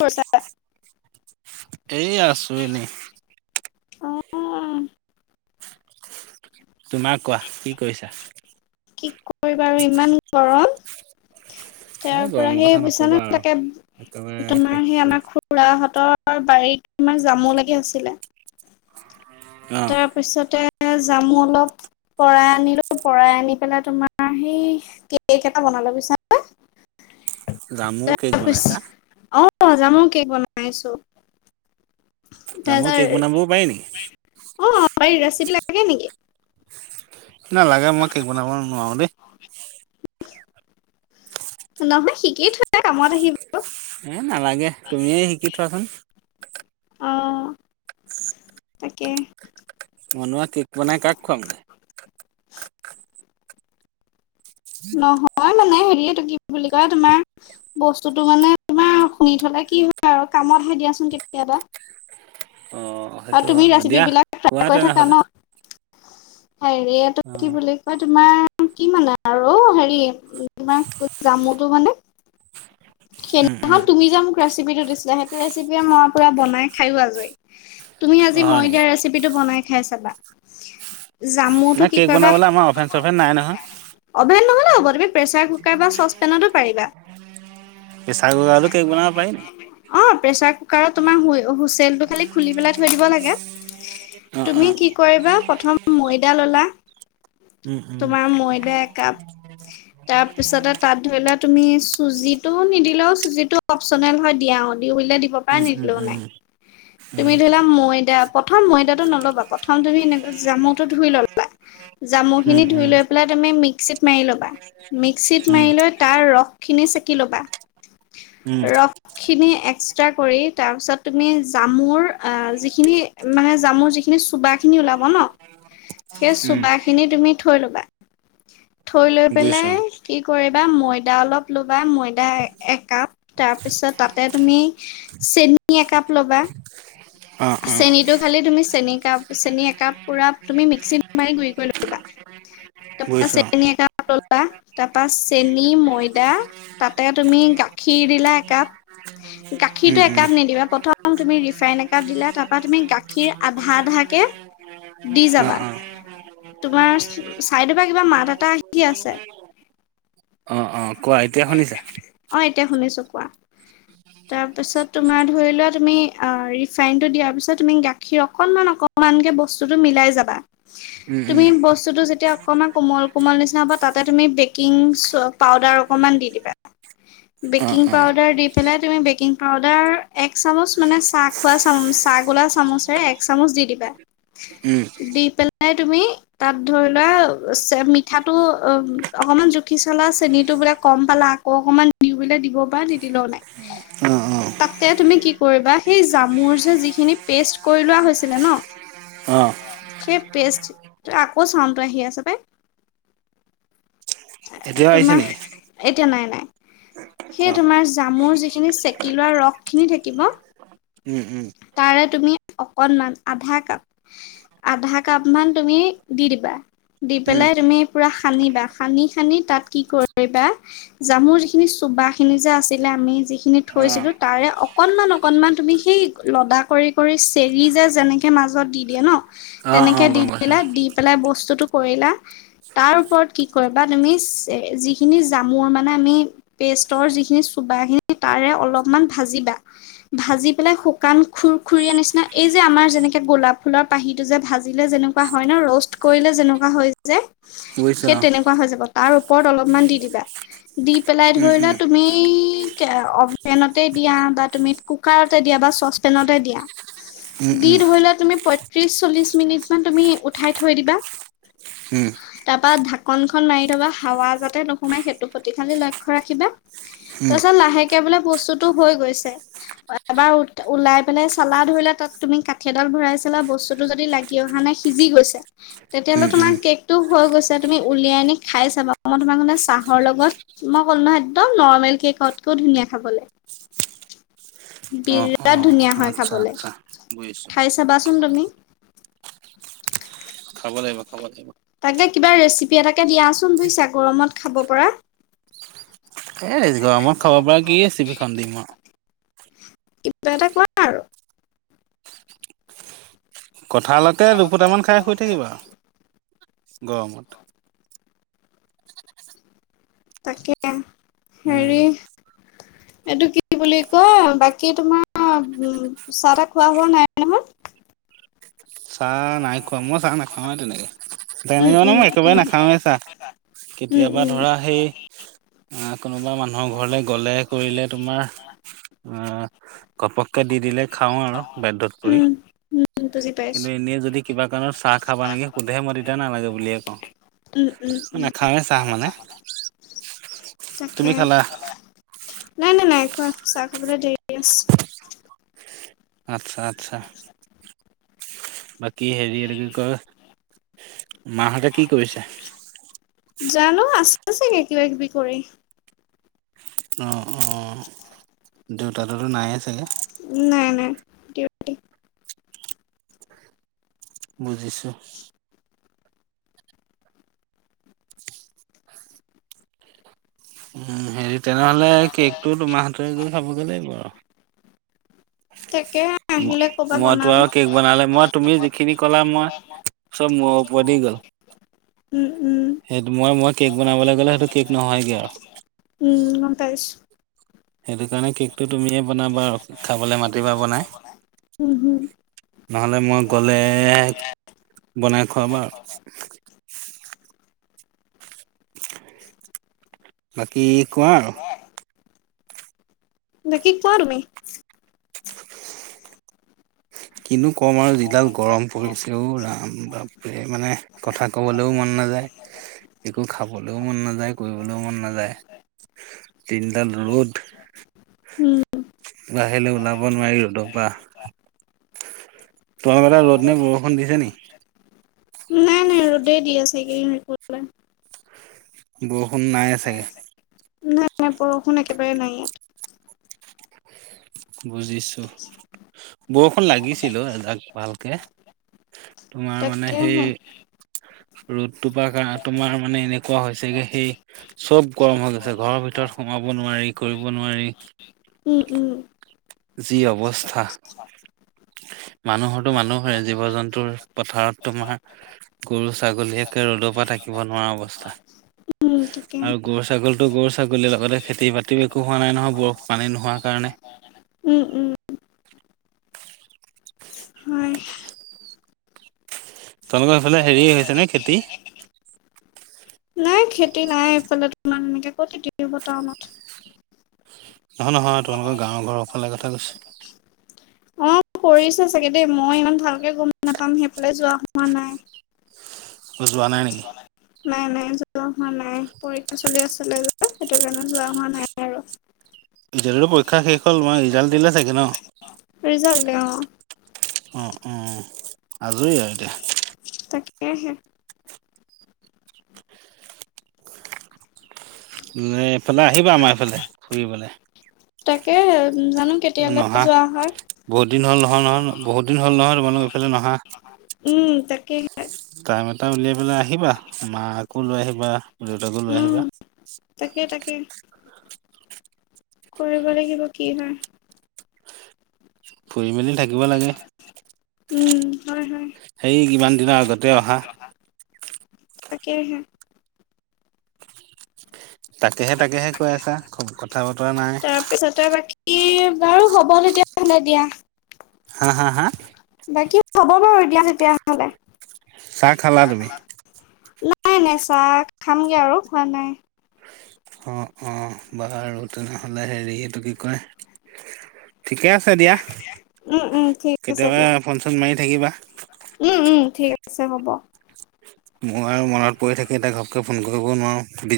কৰিছা? [inaudible] এই আছোঁ এনেই অঁ অঁ' তোমাৰ কোৱা, কি কৰিছা? কি কৰিবা আৰু ইমান গৰম। এ তাৰ পৰা গৰমৰ কথা সেই বুজাছে নকবা ন আৰু তাকে একেবাৰে তোমাৰ শেষ সেই আমাৰ কৰিছে খু- খুৰাহঁতৰ বাৰীত ইমান জামু লাগি আছিলে। অঁ' তাৰপিছতে যামো অলপ- পৰাই আনিলোঁ পৰাই আনি পেলাই তোমাৰ সেই কেক এটা বনালোঁ বুজিছানে। জামু কেক বনাইছা তাৰপিছতে, অঁ জামোৰ কেক বনাইছোঁ। জামু তাজাৰ কেক বনাবও পাৰি নেকি অঁ পাৰি ৰেচিপি লাগে নেকি? নালাগে মই কেক বনাব নোৱাৰোঁ দেই। নহয় শিকি থলে কামত আহিব। এ নালাগে, তুমিয়েই সিকি থোৱাচোন। অঁ তাকে। ম‌ইনো আৰু কেক বনাই কাক খোৱামগে? [inaudible] নহয় মানে হেৰিয়েটো কি বুলি কয়? তোমাৰ- বস্তুতোটো মানে তোমাৰ শুনি থলে কি হয় আৰু কামত আহে দিয়াচোন কেতিয়াবা। অ আৰু সেইটো তুমি হয় বাৰু ৰেচিপি দিয়া বিলাক কোৱা ট্ৰাই কৰি থাকা তেনেহ'লে ন। হেৰিয়েটো অ কি বুলি কয় তোমাৰ কি মানে? আৰু হেৰি তোমাৰ কোল জামুতো মানে- উম উম নহয় তুমি যে মোক ৰেচিপি টো দিছিলা সেইটো ৰেচিপিয়ে মই পুৰা বনাই খাইওঁ আজৰি। তুমি অ আজি হয় মই নেকি দিয়া ৰেচিপিটো বনাই খাই চাবা। জামুটো নাই কি কেক কয়বা? বনাবলৈ আমাৰ অভেন চভেন নাই নহয় অভেন নহলেও হ'ব, তুমি প্ৰেচাৰ কুকাৰ বা চচপেনতো পাৰিবা। [unintelligible] প্ৰেছাৰ কুকাৰতো কেক বনাব পাৰি নি অঁ প্ৰেচাৰ কুকাৰত তোমাৰ হুই হুইচেলটো খালি খুলি পেলাই- থৈ দিব লাগে, অ অ তুমি কি কৰিবা প্ৰথম ময়দা ললা- উম উম তোমাৰ ময়দা একাপ, তাৰপিছতে- তাত ধৰি লোৱা তুমি চুজিটো নিদিলেওঁ চুজিটো অপচনেল হয় দিয়াওঁ দিওঁ বুলিলে দি- ব পাৰা উম নিদিলেওঁ উম নাই। উম তুমি ধৰি‌ লোলা ময়দা প্ৰথম ময়দাটো নলবা, প্ৰথম তুমি এনেকুৱা জামুটো ধুই লবা। জামু উম উম খিনি ধুই লৈ পেলাই- তুমি মিক্সিত মাৰি ল'বা, মিক্সিত উম উম মাৰি লৈ তাৰ ৰস খিনি চেকি ল'বা। উম ৰস খিনি এক্সট্ৰা কৰি তাৰপিছত তুমি, - জামুৰ অ যিখিনি মানে জামুৰ যিখিনি চুবা খিনি ওলাব ন- সেই উম চোবাখিনি তুমি থৈ ল'বা, থৈ লৈ বুজিছো পেলাই- কি কৰিবা ময়দা অলপ ল'বা ময়দা একাপ তাৰপিছত তাতে তুমি, - চেনি একাপ লবা। অ', অ', চেনিটো খালি তুমি চেনি কাপ চেনি একাপ পুৰা তুমি মিক্সিত মাৰি গুৰি কৰি ল- বা তাপা বুজিছো অ', চেনী একাপ লবা তাপা চেনী ময়দা- তাতে তুমি গাখীৰ দিলা একাপ- গাখীৰটো উম, উম, একাপ নিদিবা, প্ৰথম তুমি ৰিফাইন এ- কাপ দিলা, তাপা তুমি গাখীৰ আধা আধাকে দি যাবা। অ', অ', তোমাৰ চাইদৰ পা কিবা মাত এটা আহি আছে। অ' অ' কোৱা এতিয়া শুনিছা? অ' এতিয়া শুনিছোঁ কোৱা, তাৰপিছত তোমাৰ ধৰি লোৱা তুমি অ' ৰিফাইনটো দিয়াৰ পিছত তুমি গাখীৰ অকণমান, অকণমানকে বস্তুটো মিলাই যাবা। উম, তুমি উম, বস্তু বস্তুটো যেতিয়া অকণমান কোমল, কোমল নিচিনা হ'ব তাতে, তুমি বেকিং পাউদাৰ অকণমান দি দিবা। অ', বেকিং অ', পাউদাৰ দি পেলাই তুমি, বেকিং পাউদাৰ এক চামুচ মানে চাহ খোৱা চামু, চাহ গোলা চামুচেৰে এক চামুচ দি দিবা। [inaudible] দি পেলাই তুমি? তাত ধৰি লোৱা, চেপ মিঠাটো অ' অকণমান জুখি চালা, চেনিটো বোলে কম পালা? আকৌ অকমান দিওঁ বোলে দিব পাৰা নিদিলেও নাই। অ', অ'। তাতে তুমি কি কৰিবা, সেই জামুৰ যে যিখিনি পেষ্ট কৰি লোৱা হৈছিলে নহ? [inaudible] অ' সেই পেষ্ট আকৌ চাউনটো আহি আছে বে। এতিয়াও আহিছে তোমাৰ নেকি? এতিয়া নাই, নাই। সেই কোৱা তোমাৰ জামুৰ যিখিনি চেকি লোৱা ৰসখিনি থাকিব উম', উম'। তাৰে তুমি অকনমান আধা কাপ আধা কাপ মান তুমি দি দিবা, দি উম, পেলাই তুমি পুৰা সানিবা। সানি, সানি তাত কি কৰিবা? জামুৰ যিখিনি চোবা খিনি যে আছিলে, আমি যিখিনি অ', থৈছিলোঁ, তাৰে অকনমান, অকনমান তুমি সেই লডা কৰি, কৰি চেৰি যে যেনেকে মাজত দি দিয়ে ন অ', তেনেকে অ', দি গম পাইছো দিলে, অ', দি পেলাই বস্তুটো কৰিলা, তাৰ ওপৰত কি কৰিবা তুমি, যিখিনি জামুৰ মানে আমি পেষ্টৰ যিখিনি চোবা খিনি তাৰে অলপমান ভাজিবা ভাজি পেলাই শুকান খুৰ-খুৰিয়া নিচিনা, এই যে আমাৰ যেনেকে গোলাপ ফুলৰ পাহিটো যে ভাজিলে যেনেকে হয় ন ৰষ্ট কৰিলে যেনেকুৱা হয় যে। বুজিছো সেই অ', তেনেকুৱা হৈ যাব, তাৰ ওপৰত অলপমান দি দিবা, দি পেলাই উম, ধৰি লোৱা উম, তুমি অ'ভেনতে দিয়া বা তুমি কুকাৰতে দিয়া বা ছচপেনতে দিয়া। উম, দি উম, ধৰি লোৱা তুমি পয়ত্ৰিশ, চল্লিশ মিনিট মান তুমি উঠাই থৈ দিবা। উম, বা ঢাকন খন মাৰি থবা, হাৱা যাতে নোসোমাই, সেইটো প্ৰতি খালি লক্ষ্য ৰাখিবা। উম, তাৰ পিছত লাহেকে বোলে বস্তুতো হৈ গৈছে। এবাৰ ওলাই পেলাই চালা ধৰিলা, তাত তুমি কাঠিডাল ভৰাই চালা বস্তুতো যদি লাগি উঠি অহা নাই, সিজি গৈছে, তেতিয়াহ'লে উম, উম, তোমাৰ কেকটো হৈ গৈছে। তেনেকে তুমি উলিয়াই আনি খাই চাবা, মই তোমাক মানে চাহৰ লগত মই ক'লো নহয় একদম নৰ্মেল কেকত কৈও ধুনীয়া খাবলৈ। [unintelligible] বিৰাট ধুনীয়া হয় খাবলৈ। গৈছো। খাই ছাবচোন তুমি। খাব লাগিব, খাব লাগিব। তাকে কিবা ৰেচিপি এটাকে দিয়াচোন বুজিছা, গৰমত খাব পৰা। এই গৰমত খাব পৰা কি ৰেচিপিখন দিম আৰু। কিবা এটা কোৱা? আৰু কঁঠালকে দুফুটামান খাই শুই থাকিবা আৰু গৰমত। তাকে উম, হেৰি এইটো কি বুলি কয় বাকী তোমাৰ অ উ চাহ-তাহ খোৱা হোৱা নাই নহয়? চাহ নাই খোৱা, মই চাহ নাখাওঁৱেই তেনেকে, উম তেনেকে মানে উম মই একেবাৰে নাখাওঁৱেই চাহ। উম কেতিয়াবা ধৰা উম সেই আ কোনোবা মানুহৰ ঘৰলে গ'লে কৰিলে তোমাৰ উম ঘপকে দি দিলে খাওঁ আৰু বাধ্যত পৰি। উম [inaudible] কিন্তু এনেই যদি কিবা কাৰণত চাহ খাবা নেকি সোধে মই তেতিয়া নালাগে বুলিয়ে কওঁ। উম, উম, উম, নাখাওঁয়ে চাহ মানে তাকে, তুমি খালা? নাই নাই নাই কোৱা চাহ খাবলৈ দেৰি আছে। আচ্ছা আচ্ছা বা কি হেৰি এইটো কি কয়, মাহঁতে কি কৰিছে? জানো আছে চাগে কিবা কিবি কৰি। অ অ দেউতাটো নাইয়ে চাগে? নাই নাই। ডিউটি বুজিছোঁ। উম হেৰি তেনেহ'লে কেকটো তোমাৰ হাতৰে গৈ খাবগে লাগিব আৰু। তাকে আহিলে ক'বা মইতো বনাম। আৰু কেক বনালে মই তুমি যিখিনি কলা মই চব মূৰৰ ওপৰেদি গ'ল। উম উম। সেইটো মই মই কেক বনাবলে গ'লে সেইটো কেক নহয়গে আৰু। উম গম পাইছোঁ। সেইটো কাৰণে কেকটো তুমিয়ে বনাবা আৰু খাবলে মাতিবা বনাই। উম, হুম, নহ'লে মই গ'লে বনাই খোৱাবা আৰু। বাকী কোৱা আৰু। বাকী কোৱা তুমি। কিনো কম আৰু যিডাল গৰম পৰিছে ও ৰাম বাপ এই মানে কথা ক'বলৈও মন নাযায় একো খাবলৈও মন নাযায়, কৰিবলৈও মন নাযায়, দিনডাল ৰ'দ উম, বাহিৰলৈ ওলাব নোৱাৰি ৰ'দ পা তোমালোকৰ ফালে ৰ'দ নে বৰষুণ দিছে নি? নাই নাই ৰ'দে দি আছে এইকেইদিন [unintelligible] বৰষুণ নাইয়ে চাগে? নাই নাই বৰষুণ একেবাৰে নাই ইয়াত। বুজিছো। বৰষুণ লাগিছিল অ'এজাক ভালকে। তোমাৰ মানে তাকেহে। সেই ৰ'দটোপা কাৰ তোমাৰ মানে এনেকুৱা হৈছেগে সেই চব গৰম হৈ গৈছে, ঘৰৰ ভিতৰত সোমাব নোৱাৰি, কৰিব নোৱাৰি, উম উম যি অৱস্থা। মানুহৰটো মানুহৰে জীৱ-জন্তুৰ পথাৰত তোমাৰ গৰু-ছাগলী একে ৰ'দৰ পৰা থাকিব নোৱাৰা অৱস্থা। উম তাক আৰু গৰু ছাগলীটো গৰু ছাগলী লগতে খেতি বাতিও একো হোৱা নাই নহয় বৰ পানী নোহোৱা কাৰণে। উম উম। হয়। তেওঁলোকৰ সেইফালে হেৰি হৈছে নে খেতি? নাই খেতি নাই এইফালে তোমাৰ এনেকে কত খেতি হব টাউনত। নহয় নহয় তোমালোকৰ গাঁৱৰ ঘৰৰ ফালে কথা কৈছো। অ কৰিছে চাগে দেই, মই ইমান ভালকে গম নাপাম সেইফালে যোৱা হোৱা নাই। অ যোৱা নাই নেকি? নাই নাই যোৱা হোৱা নাই পৰীক্ষা চলি আছিলে যে। সেইটো কাৰণে যোৱা হোৱা নাই আৰু। এতিয়াটো টো পৰীক্ষা শেষ হ'ল তোমাৰ ৰিজাল্ট দিলে চাগে ন? ৰিজাল্ট দিলে অ' অঁ অঁ আজৰি আও এতিয়া। তাকেহে। নে এইফালে আহিবা আমাৰ এইফালে ফুৰিবলে? তাকেহে জানো কেতিয়ালে নহা যোৱা হয়। বহুত দিন হ'ল নহয় নহয় বহুত দিন হ'ল নহয় তোমালোক এইফালে নহা। উম তাকেহে টাইম এটা উলিয়াই পেলাই আহিবা, মাকো লৈ আহিবা দেউতাকো লৈ উম আহিবা। তাকে তাকে। কৰিব লাগিব কি হয়। ফুৰি মেলি থাকিব লাগে। উম হয় হয়। সেই কিমান দিনৰ আগতে অহা। তাকেহে। তাকেহে তাকেহে কৈ আছা খুব, কথা বতৰা নাই। পিছতে বাকী বাৰু হ'ব তেতিয়াহলে দিয়া। হা হা হা? বাকী হব বাৰু এতিয়া তেতিয়াহলে। চাহ খালা তুমি নাই নাই চাহ খামগে আৰু খোৱা নাই। অ অ বাৰু তেনেহলে হেৰি এইটো কি কয় ঠিকে আছে আছে দিয়া, উম উম ঠিক আছে কেতিয়াবা দিয়া। ফোন চন মাৰি থাকিবা। উম উম ঠিক আছে হ'ব। মোৰ আৰু মনত পৰি থাকে এতিয়া ঘপকে ফোন কৰিব নোৱাৰো, বি